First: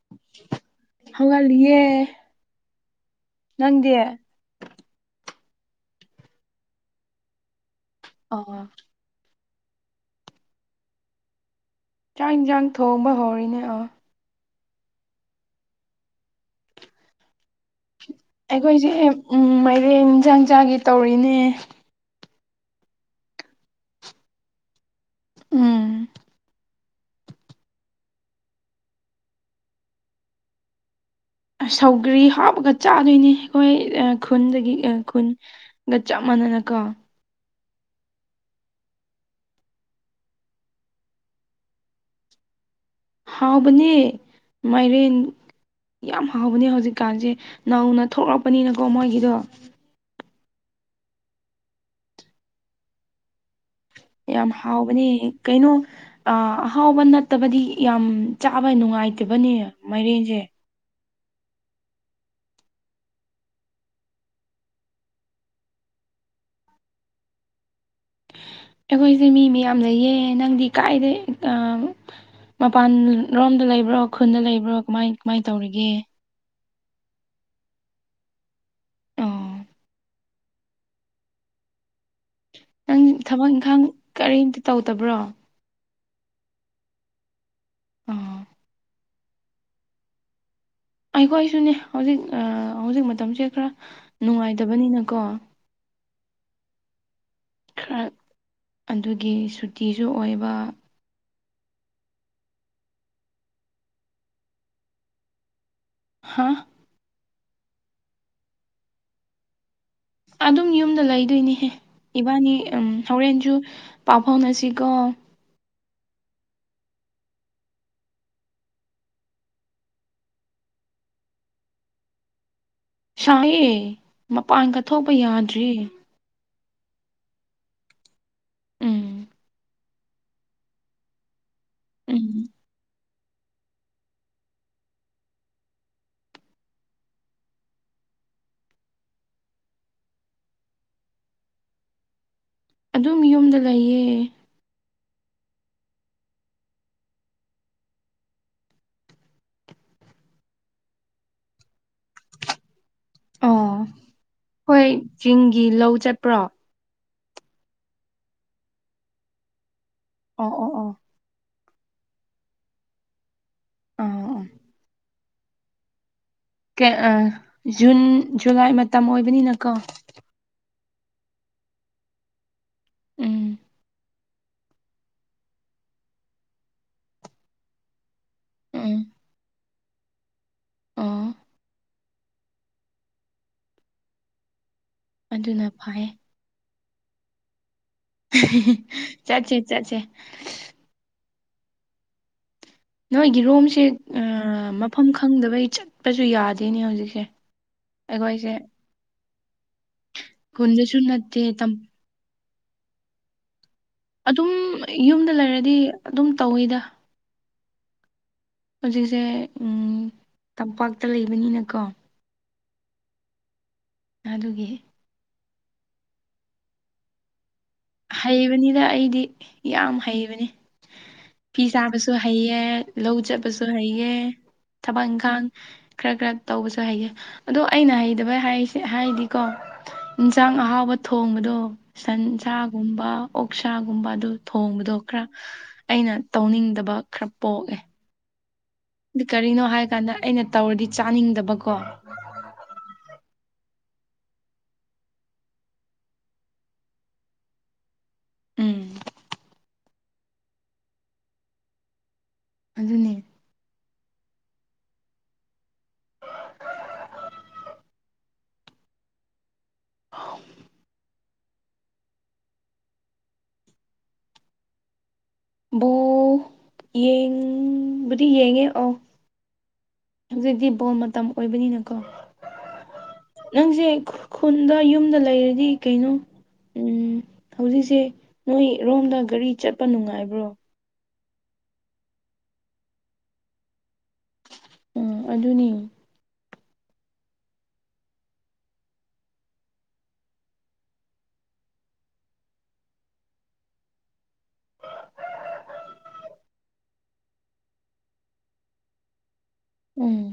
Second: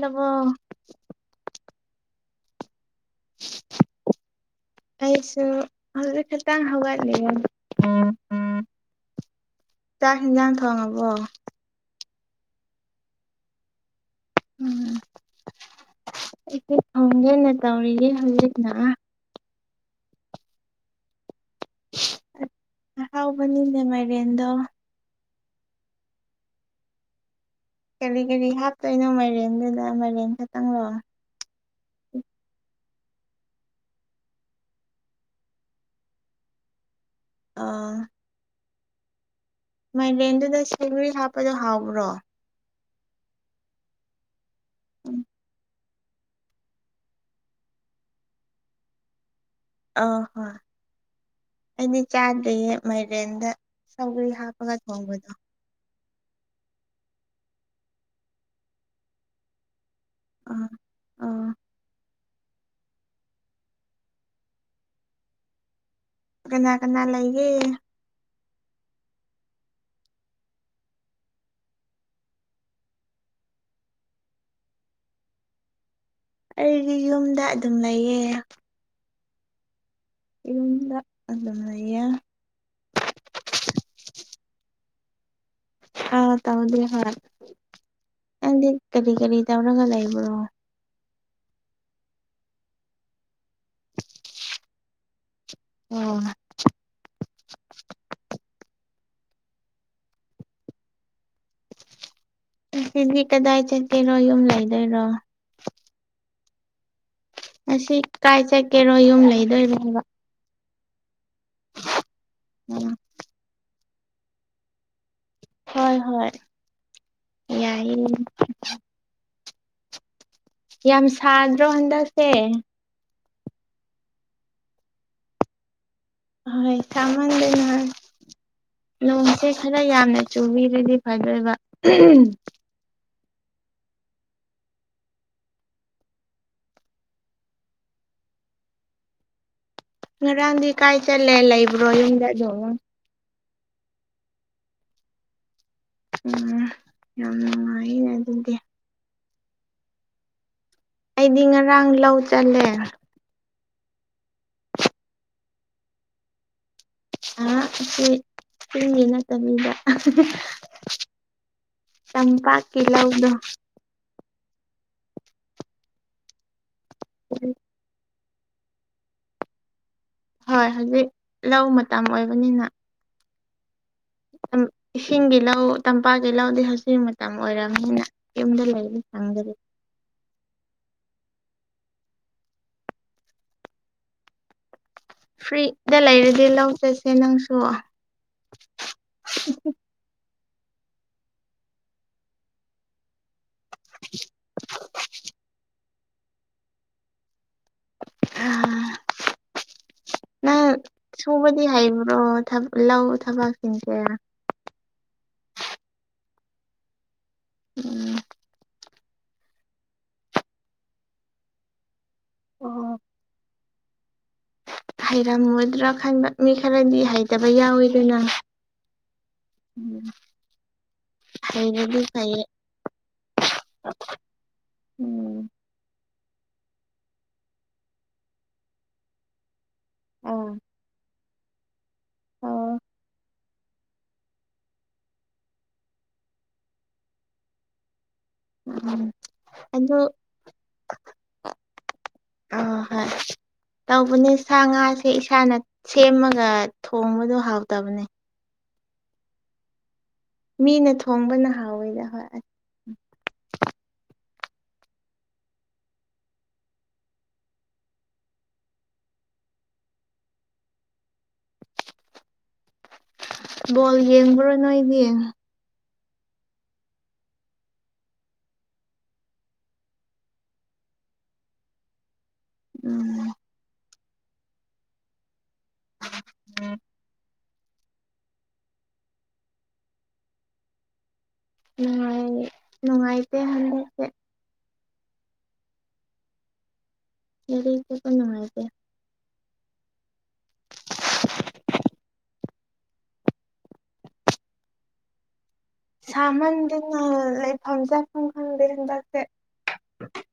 ꯂꯕꯣ ꯍꯋꯥꯂꯤꯌꯦ ꯅꯪꯗꯦ ꯑꯩꯁꯨ ꯍꯧꯖꯤꯛ ꯈꯇꯪ ꯍꯧꯒꯠꯂꯤꯌꯦ ꯑꯣ ꯆꯥꯛ ꯍꯥꯟꯖꯥꯡ ꯊꯣꯡ ꯑꯕꯣ ꯆꯥꯛ ꯌꯦꯟꯁꯥꯡ ꯊꯣꯡꯕ ꯍꯧꯔꯤꯅꯦ ꯑꯣ ꯎꯝ [unintelligible] ꯇꯧꯔꯤꯒꯦ ꯍꯧꯖꯤꯛ ꯑꯩꯈꯣꯏꯁꯦ ꯑꯦ ꯃꯥꯏꯔꯦꯟ ꯏꯟꯁꯥꯡ ꯆꯥꯒꯦ ꯇꯧꯔꯤꯅꯦ ꯑꯍꯥꯎꯕꯅꯤꯅꯦ ꯃꯥꯏꯔꯦꯟꯗꯣ ꯎꯝ ꯀꯔꯤ ꯀꯔꯤ ꯍꯥꯞꯇꯣꯏꯅꯣ ꯃꯥꯏꯔꯦꯟꯗꯨꯗ ꯃꯥꯏꯔꯦꯟ ꯈꯛꯇꯪ ꯂꯣ ꯁꯧꯒ꯭ꯔꯤ ꯍꯥꯞꯄꯒ ꯆꯥꯗꯣꯏꯅꯤ ꯑꯩꯈꯣꯏ ꯈꯨꯟꯗꯒꯤ ꯈꯨꯟ ꯒ ꯆꯞ ꯃꯥꯟꯅꯅ ꯀꯣ ꯑꯥ ꯃꯥꯏꯔꯦꯟꯗꯨꯗ ꯁꯧꯒ꯭ꯔꯤ ꯍꯥꯞꯄꯗꯣ ꯍꯥꯎꯕ꯭ꯔꯣ ꯍꯥꯎꯕꯅꯦ ꯃꯥꯏꯔꯦꯟ ꯌꯥꯝ ꯍꯥꯎꯕꯅꯦ ꯍꯧꯖꯤꯛꯀꯥꯟꯁꯦ ꯅꯧꯅ ꯊꯣꯛꯂꯛꯄꯅꯤꯅꯀꯣ ꯃꯣꯏꯒꯤꯗꯣ ꯑꯧ ꯍꯣꯏ ꯑꯩꯗꯤ ꯆꯥꯗ꯭ꯔꯤꯌꯦ ꯃꯥꯏꯔꯦꯟꯗ ꯁꯧꯒ꯭ꯔꯤ ꯌꯥꯝ ꯍꯥꯞꯄꯒ ꯍꯥꯎꯕꯅꯦ ꯊꯣꯡꯕꯗꯣ ꯀꯩꯅꯣ ꯑꯥ ꯑꯍꯥꯎꯕ ꯅꯠꯇꯕꯗꯤ ꯌꯥꯝ ꯆꯥꯕ ꯅꯨꯡꯉꯥꯏꯇꯕꯅꯦ ꯃꯥꯏꯔꯦꯟꯁꯦ ꯑꯥ ꯑꯣ ꯀꯅꯥ ꯀꯅꯥ ꯂꯩꯒꯦ ꯑꯩꯈꯣꯏꯁꯦ ꯃꯤ ꯃꯌꯥꯝ ꯂꯩꯌꯦ ꯅꯪꯗꯤ ꯀꯥꯏꯗꯩ ꯑꯥ ꯃꯄꯥꯟ ꯂꯣꯝꯗ ꯂꯩꯕ꯭ꯔꯣ ꯈꯨꯟꯗ ꯂꯩꯕ꯭ꯔꯣ ꯀꯃꯥꯏ ꯀꯃꯥꯏꯅ ꯇꯧꯔꯤꯒꯦ ꯑꯩꯒꯤ ꯌꯨꯝꯗ ꯑꯗꯨꯝ ꯂꯩꯌꯦ ꯑꯣ ꯌꯨꯝꯗ ꯑꯗꯨꯝ ꯂꯩꯌꯦ ꯅꯪ ꯊꯕꯛ ꯏꯪꯈꯥꯡ ꯀꯔꯤꯝꯇ ꯇꯧꯗꯕ꯭ꯔꯣ ꯑꯥ ꯇꯧꯗꯦ ꯍꯣꯏ ꯑꯣ ꯅꯪꯗꯤ ꯀꯔꯤ ꯀꯔꯤ ꯇꯧꯔꯒ ꯂꯩꯕ꯭ꯔꯣ ꯑꯩꯈꯣꯏꯁꯨꯅꯤ ꯍꯧꯖꯤꯛ ꯑꯥ ꯍꯧꯖꯤꯛ ꯃꯇꯝꯁꯦ ꯈꯔ ꯅꯨꯡꯉꯥꯏꯇꯕꯅꯤꯅꯀꯣ ꯎꯝ ꯈꯔ ꯑꯗꯨꯒꯤ ꯁꯨꯇꯤꯁꯨ ꯑꯣꯏꯕ ꯉꯁꯤꯗꯤ ꯀꯗꯥꯏ ꯆꯠꯀꯦꯔꯣ ꯌꯨꯝ ꯂꯩꯗꯣꯏꯔꯣ ꯍꯥꯥ ꯉꯁꯤ ꯀꯥꯏ ꯆꯠꯀꯦꯔꯣ ꯌꯨꯝ ꯂꯩꯗꯣꯏꯔꯣ ꯍꯥꯏꯕ ꯑꯗꯨꯝ ꯌꯨꯝꯗ ꯂꯩꯗꯣꯏꯅꯤꯍꯦ ꯏꯕꯥꯅꯤ ꯎꯝ ꯍꯥꯏꯕ ꯍꯣꯔꯦꯟꯁꯨ ꯄꯥꯎ ꯐꯥꯎꯅꯁꯤꯀꯣ ꯍꯣꯏ ꯍꯣꯏ ꯌꯥꯏꯌꯦ ꯌꯥꯝ ꯁꯥꯗ꯭ꯔꯣ ꯍꯟꯗꯛꯁꯦ ꯁꯥꯏꯌꯦ ꯃꯄꯥꯟꯀ ꯊꯣꯛꯄ ꯌꯥꯗ꯭ꯔꯦ ꯍꯣꯏ ꯁꯥꯃꯟꯗꯥꯅ ꯎꯝ ꯅꯣꯡꯁꯦ ꯈꯔ ꯌꯥꯝꯅ ꯆꯨꯕꯤꯔꯗꯤ ꯐꯗꯣꯏꯕ ꯎꯝ ꯉꯔꯥꯡꯗꯤ ꯀꯥꯏ ꯆꯠꯂꯦ ꯂꯩꯕ꯭ꯔꯣ ꯌꯨꯝꯗ ꯑꯗꯨꯝ ꯑꯗꯨꯝ ꯌꯨꯝꯗ ꯂꯩꯌꯦ ꯎꯝ ꯌꯥꯝ ꯅꯨꯡꯉꯥꯏꯅꯦ ꯑꯗꯨꯗꯤ ꯑꯩꯗꯤ ꯉꯔꯥꯡ ꯂꯧ ꯆꯜꯂꯦ ꯑꯣ ꯍꯣꯏ ꯆꯤꯡꯒꯤ ꯂꯧ ꯆꯠꯄ꯭ꯔꯣ [unintelligible] ꯑ ꯁꯤ ꯁꯤꯒꯤ ꯅꯠꯇꯕꯤꯗ ꯑꯣ ꯑꯣ ꯑꯣ ꯇꯝꯄꯥꯛꯀꯤ ꯂꯧꯗꯣ ꯑꯥ ꯑꯧ ꯀꯩ ꯑꯥ ꯖꯨꯟ ꯖꯨꯂꯥꯏ ꯃꯇꯝ ꯑꯣꯏꯕꯅꯤꯅꯀꯣ ꯍꯣꯏ ꯍꯧꯖꯤꯛ ꯂꯧ ꯃꯇꯝ ꯑꯣꯏꯕꯅꯤꯅ ꯎꯝ ꯏꯁꯤꯡꯒꯤ ꯂꯧ ꯇꯝꯄꯥꯛꯀꯤ ꯂꯧꯗꯤ ꯍꯧꯖꯤꯛ ꯃꯇꯝ ꯑꯣꯏꯔꯝꯅꯤꯅ ꯌꯨꯝꯗ ꯂꯩ ꯎꯝ [unintelligible] ꯑꯣ ꯑꯗꯨꯅ ꯐ꯭ꯔꯤꯗ ꯐꯩꯌꯦ ꯂꯩꯔꯗꯤ ꯂꯧ ꯆꯠꯁꯦ ꯅꯪꯁꯨ ꯆꯠꯁꯦ ꯆꯠꯁꯦ ꯅꯣꯏꯒꯤꯔꯣꯝꯁꯦ ꯃꯐꯝ ꯈꯪꯗꯕꯩ ꯆꯠꯄꯁꯨ ꯌꯥꯗꯦꯅꯦ ꯍꯧꯖꯤꯛꯁꯦ ꯑꯩꯈꯣꯏꯁꯦ ꯈꯨꯟꯗꯁꯨ ꯅꯠꯇꯦ ꯑꯣ ꯊ ꯂꯎ ꯊꯕ ꯆꯇꯦ ꯑꯗꯨꯝ ꯌꯨꯝꯗ ꯂꯩꯔꯗꯤ ꯑꯗꯨꯝ ꯇꯧꯋꯤꯗ ꯎꯝ [unintelligible] ꯍꯧꯖꯤꯛꯁꯦ ꯇꯝꯄꯥꯛꯇ ꯂꯩꯕꯅꯤꯅꯀꯣ ꯑꯗꯨꯒꯤ ꯍꯩꯔꯝꯃꯣꯏꯗ꯭ꯔꯥ ꯈꯟꯕ ꯃꯤ ꯈꯔꯗꯤ ꯍꯩꯇꯕ ꯌꯥꯎꯋ ꯍꯩꯕꯅꯤꯗ ꯑꯩꯗꯤ ꯌꯥꯝ ꯎꯝ ꯍꯩꯕꯅꯤ ꯐꯤ ꯍꯩꯔꯗꯤ ꯁꯥꯕꯁꯨ ꯐꯩꯌꯦ ꯍꯩꯌꯦ ꯂꯧ ꯆꯠꯄꯁꯨ ꯍꯩꯌꯦ ꯊꯕꯛ ꯎꯝ ꯏꯪꯈꯥꯡ ꯈꯔ ꯈꯔ ꯇꯧꯕꯁꯨ ꯍꯩꯒꯦ ꯑꯗꯣ ꯑꯩꯅ ꯍꯩꯇꯕꯁꯦ ꯍꯥꯏꯗꯤꯀꯣ ꯑꯥ ꯏꯟꯁꯥꯡ ꯑꯍꯥꯎꯕ ꯊꯣꯡꯕꯗꯣ ꯁꯟꯁ ꯑꯣ ꯑꯣꯛꯁꯥꯒꯨꯝꯕ ꯑꯗꯨ ꯊꯣꯡꯕꯗꯣ ꯈꯔ ꯑꯩꯅ ꯇꯧꯅꯤꯡꯗꯕ ꯈꯔ ꯄꯣꯛꯑꯦ ꯎꯝ ꯑꯗꯨ ꯀꯔꯤꯅꯣ ꯑꯗꯨ ꯍꯥꯏꯀꯥꯟꯗ ꯑꯩꯅ ꯇꯧꯔꯗꯤ ꯆꯥꯅꯤꯡꯗꯕꯀꯣ ꯑꯥ ꯍꯣꯏ ꯇꯧꯕꯅꯦ ꯁꯥ ꯉꯥꯁꯦ ꯏꯁꯥꯅ ꯁꯦꯝꯃꯒ ꯊꯣꯡꯕꯗꯣ ꯍꯥꯎꯇꯕꯅꯦ ꯎꯝ ꯃꯤꯅ ꯊꯣꯡꯕꯅ ꯍꯥꯎꯋꯤꯗ ꯍꯣꯏ ꯑꯁ ꯑꯗꯨꯅꯦ ꯍꯥꯎꯝ ꯕꯣꯜ ꯌꯦꯡꯕ꯭ꯔꯣ ꯅꯣꯏꯗꯤ ꯕꯣ ꯌꯦꯡꯕꯨꯗꯤ ꯌꯦꯡꯉꯦ ꯑꯣ ꯍꯧꯖꯤꯛꯇꯤ ꯕꯣꯜ ꯃꯇꯝ ꯑꯣꯏꯕꯅꯤꯅꯀꯣ ꯎꯝ ꯅꯪꯁꯦ ꯈꯨꯟꯗ ꯌꯨꯝꯗ ꯂꯩꯔꯗꯤ ꯀꯩꯅꯣ ꯎꯝ ꯍꯧꯖꯤꯛꯁꯦ ꯅꯣꯏꯔꯣꯝꯗ ꯒꯥꯔꯤ ꯆꯠꯄ ꯅꯨꯡꯉꯥꯏꯕ꯭ꯔꯣ ꯅꯨꯡꯉꯥꯏ ꯅꯨꯡꯉꯥꯏꯇ ꯍꯥꯟꯗ ꯁꯦ ꯎꯝ ꯑꯗꯨꯅꯤ ꯌꯔꯤꯄ ꯅꯨꯡꯉꯥꯏꯁꯦ ꯁꯥꯃꯟꯗꯅ ꯂꯩꯐꯝ ꯆꯥꯐꯝ ꯈꯪꯗꯦ ꯍꯟꯗꯛꯇꯤ ꯎꯝ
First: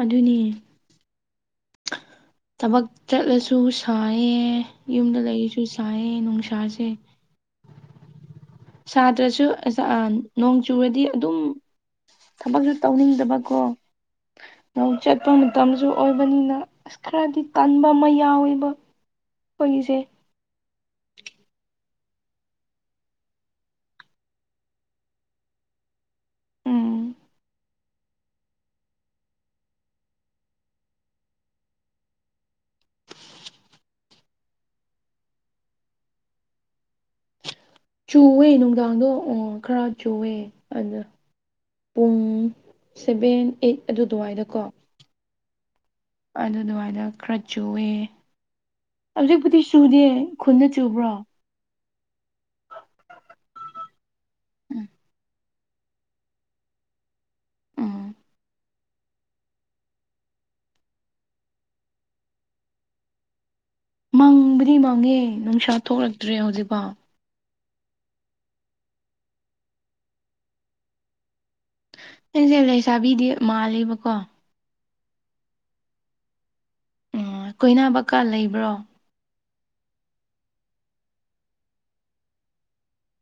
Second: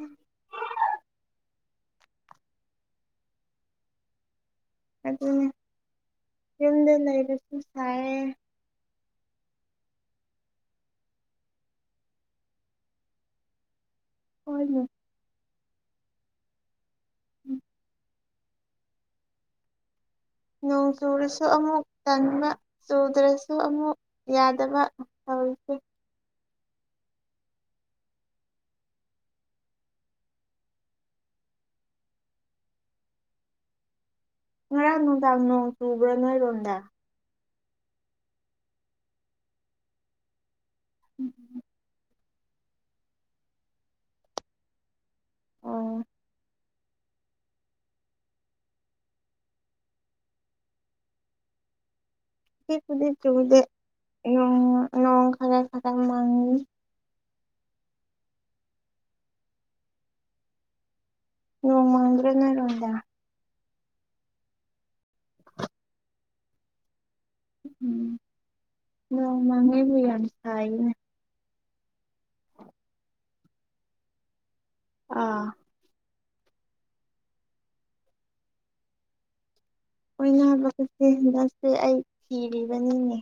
ꯑꯗꯨꯅꯤ ꯊꯕꯛ ꯆꯠꯂꯁꯨ ꯁꯥꯏꯌꯦ ꯌꯨꯝꯗ ꯂꯩꯔꯤꯁꯨ ꯁꯥꯏꯌꯦ ꯅꯨꯡꯁꯥꯁꯦ ꯂꯩꯔꯁꯨ ꯁꯥꯏꯌꯦ ꯁꯥꯇ꯭ꯔꯁꯨ ꯅꯣꯡ ꯆꯨꯔꯗꯤ ꯑꯗꯨꯝ ꯊꯕꯛꯁꯨ ꯇꯧꯅꯤꯡꯗꯕꯀꯣ ꯍꯣꯏꯅꯦ ꯂꯧ ꯆꯠꯄ ꯃꯇꯝꯁꯨ ꯑꯣꯏꯕꯅꯤꯅ ꯑꯁ ꯈꯔꯗꯤ ꯇꯟꯕ ꯃꯩ ꯌꯥꯎꯔꯤꯕ ꯑꯈꯣꯏꯒꯤꯁꯦ ꯅꯣꯡ ꯆꯨꯨꯔꯁꯨ ꯑꯃꯨꯛ ꯇꯟꯕ ꯆꯨꯗ꯭ꯔꯁꯨ ꯑꯃꯨꯛ ꯌꯥꯗꯕ ꯇꯧꯔꯤꯁꯦ ꯎꯝ ꯉꯔꯥꯡ ꯅꯨꯡꯗꯥꯡ ꯅꯣꯡ ꯆꯨꯕ꯭ꯔꯥ ꯅꯣꯏꯔꯣꯝꯗ ꯆꯨꯑꯦ ꯅꯨꯡꯗꯥꯡꯗꯣ ꯑꯣ ꯈꯔ ꯆꯨꯑꯦ ꯑꯗꯨꯗ ꯎꯝ ꯎꯝ ꯄꯨꯡ ꯁꯚꯦꯟ ꯑꯥꯏꯠ ꯑꯗꯨ ꯑꯗꯨꯋꯥꯏꯗꯀꯣ ꯑꯣ ꯑꯗꯨ ꯑꯗꯨꯋꯥꯥꯏꯗ ꯈꯔ ꯆꯨꯑꯦ ꯍꯧꯖꯤꯛꯄꯨꯗꯤ ꯆꯨꯗꯦ ꯈꯨꯟꯗ ꯆꯨꯕ꯭ꯔꯣ ꯀ ꯈꯨꯗꯤ ꯆꯨꯗꯦꯣꯡ ꯎꯝ ꯅꯣꯡ ꯈꯔ ꯈꯔ ꯃꯥꯡꯅꯤ ꯎꯝ ꯅꯣꯡꯃꯪꯗ꯭ꯔꯣ ꯅꯣꯏꯔꯣꯝꯗ ꯃꯪꯕꯨꯗꯤ ꯃꯪꯉꯦ ꯅꯨꯡꯁꯥ ꯊꯣꯛꯂꯛꯇ꯭ꯔꯦ ꯍꯧꯖꯤꯛꯐꯥꯎ ꯎꯝ ꯅꯣꯡ ꯃꯪꯉꯦꯅꯦ ꯌꯥꯝ ꯁꯥꯏꯅꯦ ꯑꯩꯁꯦ ꯂꯩꯁꯥꯕꯤꯗꯤ ꯃꯥꯜꯂꯤꯕꯀꯣ ꯑꯥ ꯎ ꯀꯣꯏꯅꯥꯕꯀꯥ ꯂꯩꯕ꯭ꯔꯣ ꯑꯣꯏꯅꯕꯒꯁꯦ ꯍꯟꯗꯛꯁꯦ ꯑꯩ ꯊꯤꯔꯤꯕꯅꯤꯅꯦ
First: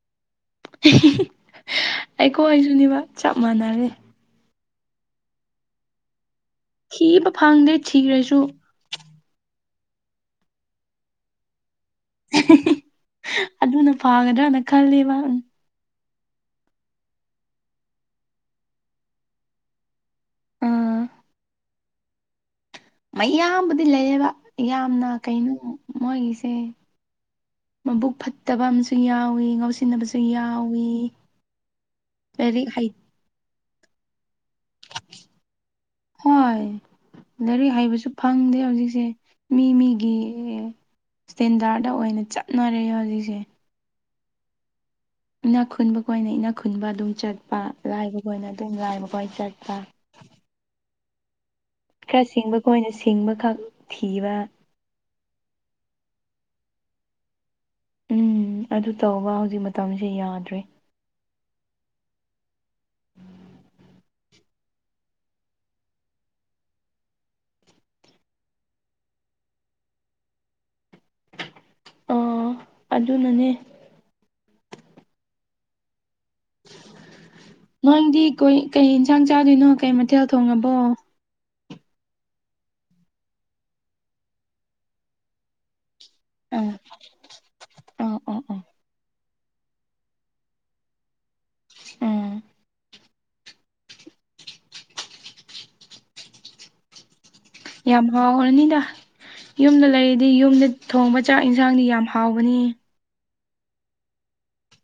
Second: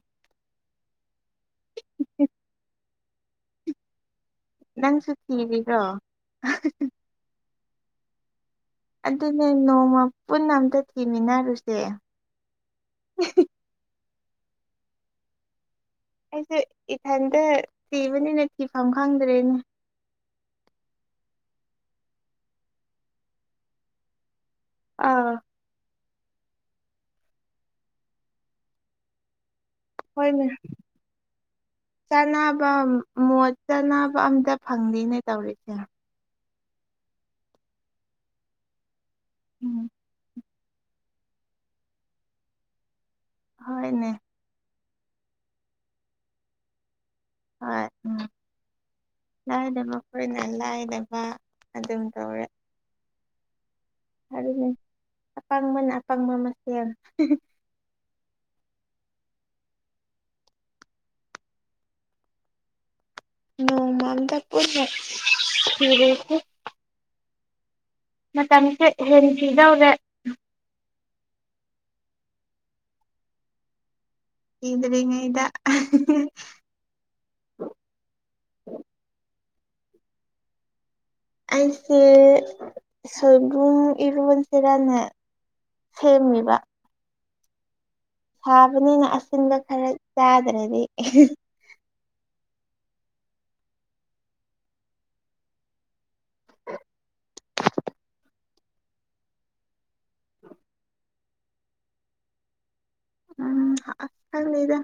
ꯑꯩꯈꯣꯏꯁꯨꯅꯦꯕ ꯆꯞ ꯃꯥꯟꯅꯔꯦ ꯅꯪꯁꯨ ꯀꯤꯔꯤꯕ꯭ꯔꯣ ꯀꯤꯕ ꯐꯪꯗ꯭ꯔꯦ ꯊꯤꯈ꯭ꯔꯁꯨ ꯑꯗꯨꯅꯦ ꯅꯣꯡꯃ ꯄꯨꯟꯅ ꯑꯝꯇ ꯊꯤꯃꯤꯟꯅꯔꯨꯁꯦ ꯑꯗꯨꯅ ꯐꯥꯒꯗ꯭ꯔꯅ ꯈꯜꯂꯤꯕ ꯑꯩꯁꯨ ꯏꯊꯟꯇ ꯊꯤꯕꯅꯤꯅꯦ ꯊꯤꯐꯝ ꯈꯪꯗ꯭ꯔꯦꯅꯦ ꯑꯥ ꯃꯌꯥꯝꯕꯨꯗꯤ ꯂꯩꯌꯦꯕ ꯌꯥꯝꯅ ꯑꯥ ꯀꯩꯅꯣ ꯃꯣꯏꯒꯤꯁꯦ ꯃꯕꯨꯛ ꯐꯠꯇꯕ ꯑꯃꯁꯝꯨ ꯌꯥꯎꯋꯤ ꯉꯁꯤ ꯁꯤꯖꯤꯟꯅꯕꯁꯨ ꯍꯣꯏꯅꯦ ꯌꯥꯎꯋꯤ ꯂꯥꯏꯔꯤꯛ ꯆꯥꯅꯕ ꯍꯩ ꯃꯣꯠ ꯆꯥꯟꯅꯕ ꯑꯝꯇ ꯐꯪꯗꯦꯅꯦ ꯇꯧꯔꯤꯁꯦ ꯍꯣꯏ ꯂꯥꯏꯔꯤꯛ ꯍꯩꯕꯁꯨ ꯐꯪꯗꯦ ꯍꯧꯖꯤꯛꯁꯦ ꯃꯤ ꯎꯝ ꯃꯤꯒꯤ ꯏꯁꯇꯦꯟꯗꯥꯔꯗ ꯑꯣꯏꯅ ꯆꯠꯅꯔꯦ ꯍꯧꯖꯤꯛꯁꯦ ꯍꯣꯏꯅꯦ ꯏꯅꯥꯛ ꯈꯨꯟꯕ ꯈꯣꯏꯅ ꯏꯅꯥꯛ ꯈꯨꯟꯕ ꯑꯗꯨꯝ ꯆꯠꯄ ꯍꯣꯏ ꯂꯥꯏꯔꯕ ꯈꯣꯏꯅ ꯑꯗꯨꯝ ꯂꯥꯏꯔꯕ ꯈꯣꯏꯅ ꯆꯠꯄ ꯑꯩꯈꯣꯏꯅ ꯂꯥꯏꯔꯕꯥ ꯈꯔ ꯁꯤꯡꯕ ꯈꯣꯏꯅ ꯁꯤꯡꯕ ꯈꯛ ꯊꯤꯕ ꯑꯗꯨꯗꯤ ꯑꯄꯪꯕꯅ ꯑꯄꯪꯕ ꯃꯁꯦꯜ ꯎꯝ ꯑꯗꯨ ꯇꯧꯕ ꯍꯧꯖꯤꯛ ꯃꯇꯝꯁꯦ ꯌꯥꯗ꯭ꯔꯦ ꯅꯣꯡꯃ ꯑꯝꯇ ꯄꯨꯟꯅ ꯃꯇꯝꯁꯦ ꯍꯦꯟ ꯊꯤꯗꯧꯔꯦ ꯑꯥ ꯑꯗꯨꯅꯅꯦ ꯏ꯭ꯔꯦꯉ ꯏꯗ ꯅꯣꯏꯗꯤ ꯀꯣꯏ ꯀꯩ ꯌꯦꯟꯁꯥꯡ ꯆꯥꯗꯣꯏꯅꯣ ꯀꯩ ꯃꯊꯦꯜ ꯊꯣꯡꯉꯕꯣ ꯑꯩꯁꯦ ꯁꯣꯏꯕꯨꯡ ꯏꯔꯣꯟ ꯁꯦꯔꯥꯅ ꯁꯦꯝꯃꯤꯕ ꯑꯥ ꯑꯥ ꯑꯥ ꯁꯥꯕꯅꯤꯅ ꯍꯟꯗꯛ ꯈꯔꯥ ꯆꯥꯗꯔꯗꯤ ꯎꯝ ꯌꯥꯝ ꯍꯥꯎꯔꯅꯤꯗ ꯌꯨꯝꯗ ꯂꯩꯔꯗꯤ ꯌꯨꯝꯗ ꯊꯣꯡꯕ ꯆꯥꯛ ꯏꯟꯁꯥꯡꯗꯤ ꯌꯥꯝ ꯍꯥꯎꯕꯅꯤ ꯎꯝ ꯑꯍ ꯈꯪꯗꯦꯗꯗ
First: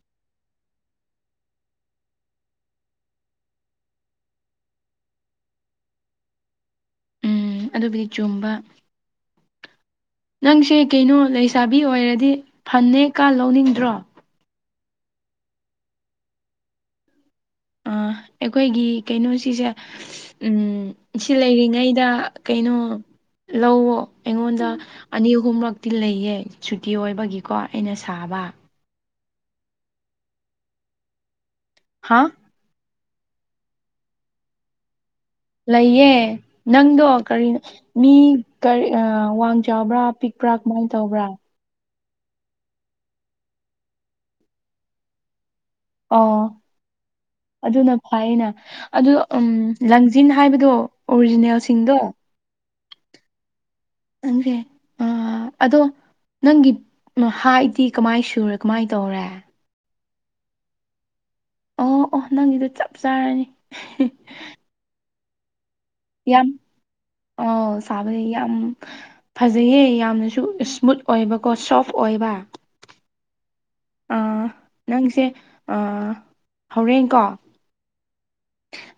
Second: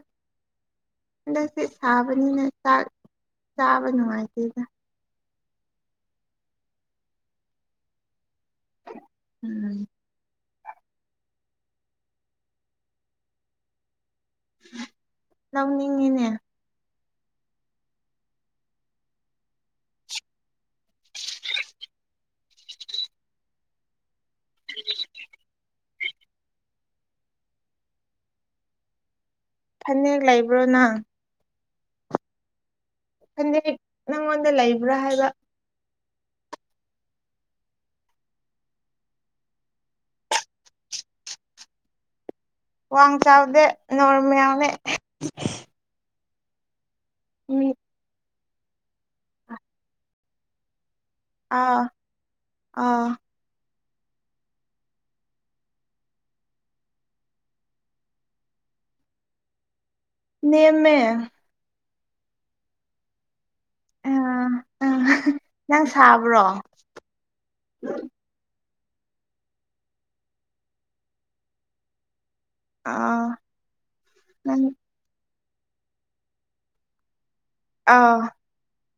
ꯍꯟꯗꯛꯁꯦ ꯁꯥꯕꯅꯤꯅ ꯆꯥꯛ ꯆꯥꯕ ꯅꯨꯡꯉꯥꯏꯇꯦꯗ ꯑꯝ ꯑꯗꯨꯕꯨꯗꯤ ꯆꯨꯝꯕ ꯎꯝ ꯅꯪꯁꯦ ꯀꯩꯅꯣ ꯂꯩꯁꯥꯕꯤ ꯑꯣꯏꯔꯗꯤ ꯐꯟꯅꯦ ꯀꯥ ꯂꯧꯅꯤꯡꯗ꯭ꯔꯣ ꯂꯧꯅꯤꯡꯉꯤꯅꯦ ꯑ ꯑꯩꯈꯣꯏꯒꯤ ꯀꯩꯅꯣꯁꯤꯁꯦ ꯎꯝ ꯁꯤ ꯂꯩꯔꯤꯉꯩꯗ ꯀꯩꯅꯣ ꯂꯧꯋꯣ ꯑꯩꯉꯣꯟꯗ ꯑꯅꯤ ꯑꯍꯨꯝꯔꯛꯇꯤ ꯂꯩꯌꯦ ꯁꯨꯇꯤ ꯑꯣꯏꯕꯒꯤꯀꯣ ꯑꯩꯅ ꯁꯥꯕ ꯐꯅꯦꯛ ꯂꯩꯕ꯭ꯔꯣ ꯅꯪ ꯍꯥꯥ ꯐꯅꯦꯛ ꯅꯉꯣꯟꯗ ꯂꯩꯕ꯭ꯔꯥ ꯍꯥꯏꯕ ꯂꯩꯌꯦ ꯅꯪꯗꯣ ꯀꯔꯤꯅꯣ ꯃꯤ ꯀꯔꯤ ꯋꯥꯡ ꯆꯥꯎꯕ꯭ꯔꯥ ꯄꯤꯛꯄ꯭ꯔꯥ ꯀꯃꯥꯏ ꯇꯧꯕ꯭ꯔꯥ ꯋꯥꯡ ꯆꯥꯎꯗꯦ ꯅꯣꯔꯝ ꯌꯥꯎꯅꯦ ꯑꯣ ꯑꯗꯨꯅ ꯐꯥꯏꯅ ꯑꯗꯨ ꯎꯝ ꯂꯟꯖꯤꯟ ꯍꯥꯏꯕꯗꯣ ꯑꯣꯔꯤꯖꯤꯅꯦꯜ ꯑꯥ ꯁꯤꯡꯗꯣ ꯑꯥ ꯅꯪꯖꯦ ꯑꯥ ꯑꯗꯣ ꯅꯪꯒꯤ ꯍꯥꯏꯗꯤ ꯀꯃꯥꯏ ꯁꯨꯔꯦ ꯀꯃꯥꯏ ꯇꯧꯔꯦ ꯅꯦꯝꯃꯦ ꯑꯣ ꯑꯣ ꯅꯪꯒꯤꯗꯣ ꯆꯞ ꯆꯥꯔꯅꯤ ꯎꯝ ꯎꯝ ꯅꯪ ꯁꯥꯕ꯭ꯔꯣ ꯑꯣ ꯁꯥꯕ ꯌꯥꯝ ꯐꯖꯩꯌꯦ ꯌꯥꯝꯅꯁꯨ ꯏꯁꯃꯨꯠ ꯑꯣꯏꯕꯀꯣ ꯁꯣꯐ ꯑꯣꯏꯕ ꯑ ꯑꯥ ꯅꯪ ꯅꯪꯁꯦ ꯍꯣꯔꯦꯟꯀꯣ ꯑꯥ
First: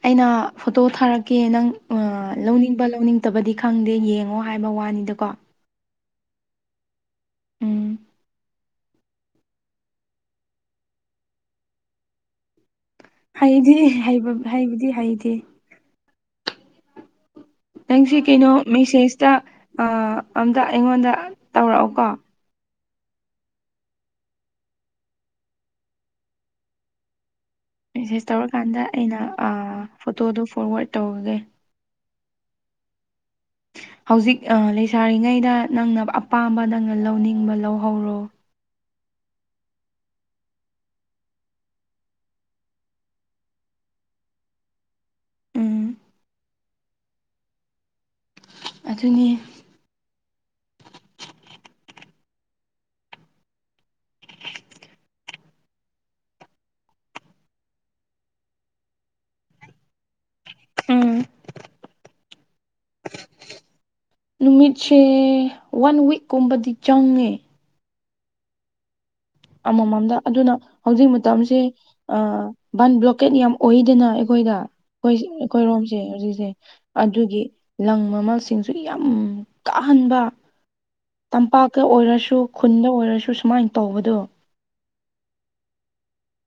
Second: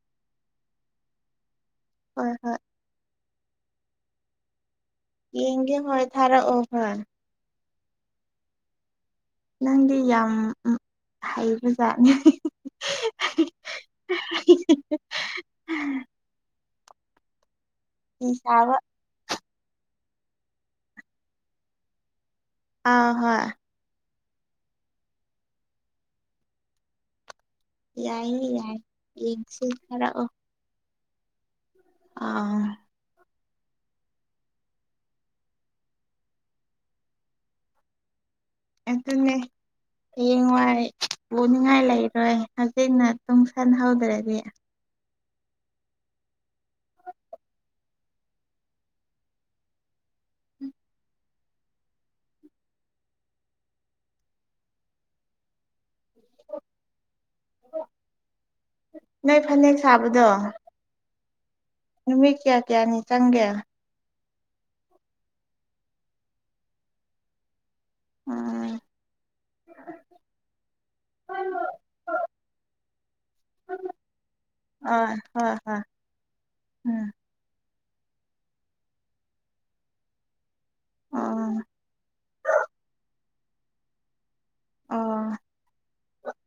ꯑꯩꯅ ꯐꯣꯇꯣ ꯊꯥꯔꯛꯀꯦ ꯅꯪ ꯍꯣꯏ ꯍꯣꯏ ꯂꯧꯅꯤꯡ ꯂꯧꯅꯤꯡꯗꯕꯗꯤ ꯈꯪꯗꯦ ꯌꯦꯡꯉꯣ ꯍꯥꯏꯕ ꯋꯥꯅꯤꯗꯀꯣ ꯌꯦꯡꯒꯦ ꯍꯣꯏ ꯊꯥꯔꯛꯑꯣ ꯈꯔ ꯎꯝ ꯅꯪꯗꯤ ꯌꯥꯝ ꯍꯩꯕꯖꯥꯠꯅꯤ ꯍꯩꯗꯤ ꯍꯕ ꯍꯩꯕꯗꯤ ꯍꯩꯗꯤꯦ ꯅꯪꯁꯤ ꯐꯤ ꯀꯩꯅꯣ ꯁꯥꯕ ꯃꯦꯁꯦꯖꯇ ꯑꯝꯇ ꯑꯩꯉꯣꯟꯗ ꯇꯧꯔꯛꯑꯣ ꯀꯣ ꯑ ꯍꯣꯏ ꯃꯦꯁꯦꯁ ꯌꯥꯏꯌꯦ ꯌꯥꯏ ꯇꯧꯔꯀꯥꯟꯗ ꯑꯩꯅ ꯌꯦꯡꯁꯤ ꯊꯥꯔꯛꯑꯣ ꯐꯣꯇꯣꯗꯣ ꯐꯣꯔꯋꯥꯔꯗ ꯇꯧꯔꯒꯦ ꯑꯥ ꯍꯧꯖꯤꯛ ꯂꯩꯁꯥꯔꯤꯉꯩꯗ ꯅꯪꯅ ꯑꯄꯥꯝꯕ ꯅꯪꯅ ꯂꯧꯅꯤꯡꯕ ꯂꯧꯍꯧꯔꯣ ꯑꯗꯨꯅꯦ ꯍꯌꯦꯡꯋꯥꯏ ꯄꯨꯅꯤꯡꯉꯥꯏ ꯂꯩꯔꯣꯏ ꯍꯧꯖꯤꯛꯅ ꯇꯨꯡ ꯁꯟꯍꯧꯗ꯭ꯔꯗꯤ ꯎꯝ ꯑꯗꯨꯅꯤ ꯅꯣꯏ ꯐꯅꯦꯛ ꯁꯥꯕꯗꯣ ꯎꯝ ꯅꯨꯃꯤꯠ ꯀꯌꯥ ꯀꯌꯥꯅꯤ ꯆꯪꯒꯦ ꯅꯨꯃꯤꯠꯁꯦ ꯋꯥꯟ ꯋꯤꯛꯀꯨꯝꯕꯗꯤ ꯆꯪꯉꯦ ꯎꯝ ꯑꯃꯃꯝꯗ ꯑꯗꯨꯅ ꯍꯧꯖꯤꯛ ꯑ ꯃꯇꯝꯁꯤ ꯑ ꯕꯟ ꯕ꯭ꯂꯣꯀꯦꯠ ꯌꯥꯝ ꯑꯣꯏꯗꯅ ꯑꯩꯈꯣꯏꯗ ꯍꯣꯏ ꯍꯣꯏ ꯑꯩꯈꯣꯏꯔꯣꯝꯁꯦ ꯍꯧꯖꯤꯛꯁꯦ ꯎꯝ ꯑꯗꯨꯒꯤ ꯂꯪ ꯃꯃꯜꯁꯤꯡꯁꯨ ꯌꯥꯝ ꯇꯥꯍꯟꯕ ꯑꯣ ꯇꯝꯄꯥꯛꯀ ꯑꯣꯏꯔꯁꯨ ꯈꯨꯟꯗ ꯑꯣꯏꯔꯁꯨ ꯁꯨꯃꯥꯏꯅ ꯇꯧꯕꯗꯣ ꯑꯥ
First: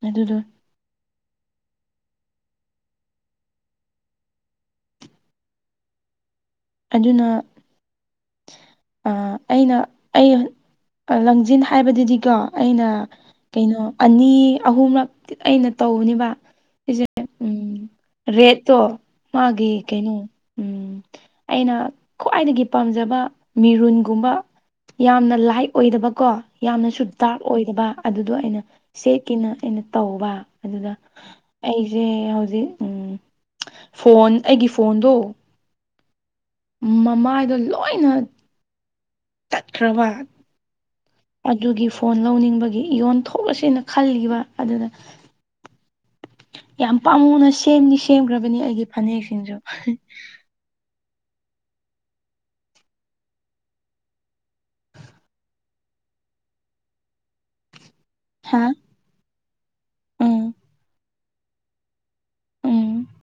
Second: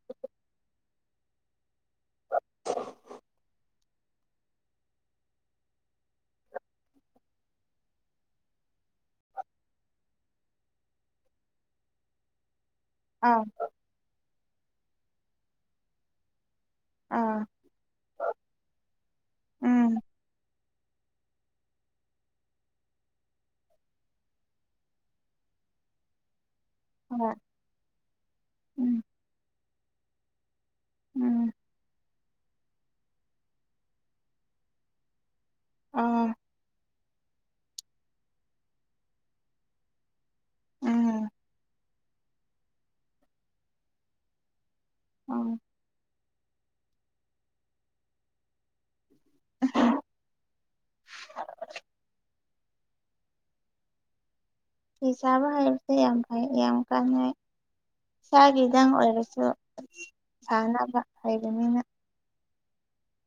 ꯑꯗꯨꯗꯣ INAUDIBLE ꯑꯗꯨꯅ ꯑꯩꯅ ꯑꯩ ꯂꯪꯖꯟ ꯍꯥꯏꯕꯗꯨꯗꯤꯀꯣ ꯑꯩꯅ ꯑꯥ ꯀꯩꯅꯣ ꯑꯅꯤ ꯑꯍꯨꯝꯂꯛꯇꯤ ꯑꯩꯅ ꯇꯧꯕꯅꯦꯕ ꯁꯤꯁꯦ ꯑꯥ ꯎꯝ ꯔꯦꯠꯇꯣ ꯃꯥꯒꯤ ꯎꯝ ꯀꯩꯅꯣ ꯎꯝ ꯑꯩꯅ ꯈ꯭ꯋꯥꯏꯗꯒꯤ ꯄꯥꯝꯖꯕ ꯃꯤꯔꯨꯟꯒꯨꯝꯕ ꯌꯥꯝꯅ ꯂꯥꯏꯗ ꯑꯣꯏꯗꯕꯀꯣ ꯌꯥꯝꯅꯁꯨ ꯍꯣꯏ ꯗꯥꯛꯛ ꯑꯣꯏꯗꯕ ꯑꯗꯨꯗꯣ ꯑꯩꯅ ꯎꯝ ꯁꯦꯠꯀꯤꯦꯅ ꯑꯩꯅ ꯇꯧꯕ ꯑꯗꯨꯗ ꯎꯝ ꯑꯩꯁꯦ ꯍꯧꯖꯤꯛ ꯎ ꯐꯣꯟ ꯑꯩꯒꯤ ꯐꯣꯟꯗꯣ ꯑꯝ ꯃꯃꯥꯏꯗ ꯂꯣꯏꯅ ꯇꯠꯈ꯭ꯔꯕ ꯎꯝ ꯑꯗꯨꯒꯤ ꯐꯣꯟ ꯂꯧꯅꯤꯡꯕꯒꯤ ꯏꯣꯟ ꯊꯣꯛꯂꯁꯦꯅ ꯈꯜꯂꯤꯕ ꯑꯗꯨꯗ ꯎꯝ ꯌꯥꯝ ꯄꯥꯝꯅ ꯁꯦꯝꯅꯤ ꯁꯦꯝꯈ꯭ꯔꯕꯅꯤ ꯑꯩꯒꯤ ꯐꯅꯦꯛꯁꯤꯡꯁꯨ [inaudible] ꯐꯤ ꯁꯥꯕ ꯍꯥꯏꯕꯁꯦ ꯌꯥꯝ ꯐꯩ ꯌꯥꯝ ꯀꯥꯟꯅꯩ ꯍꯥ ꯏꯁꯥꯒꯤꯗꯪ ꯑꯣꯏꯔꯁꯨ ꯎꯝ ꯁꯥꯅꯕ ꯍꯥꯏꯕꯅꯤꯅ ꯎꯝ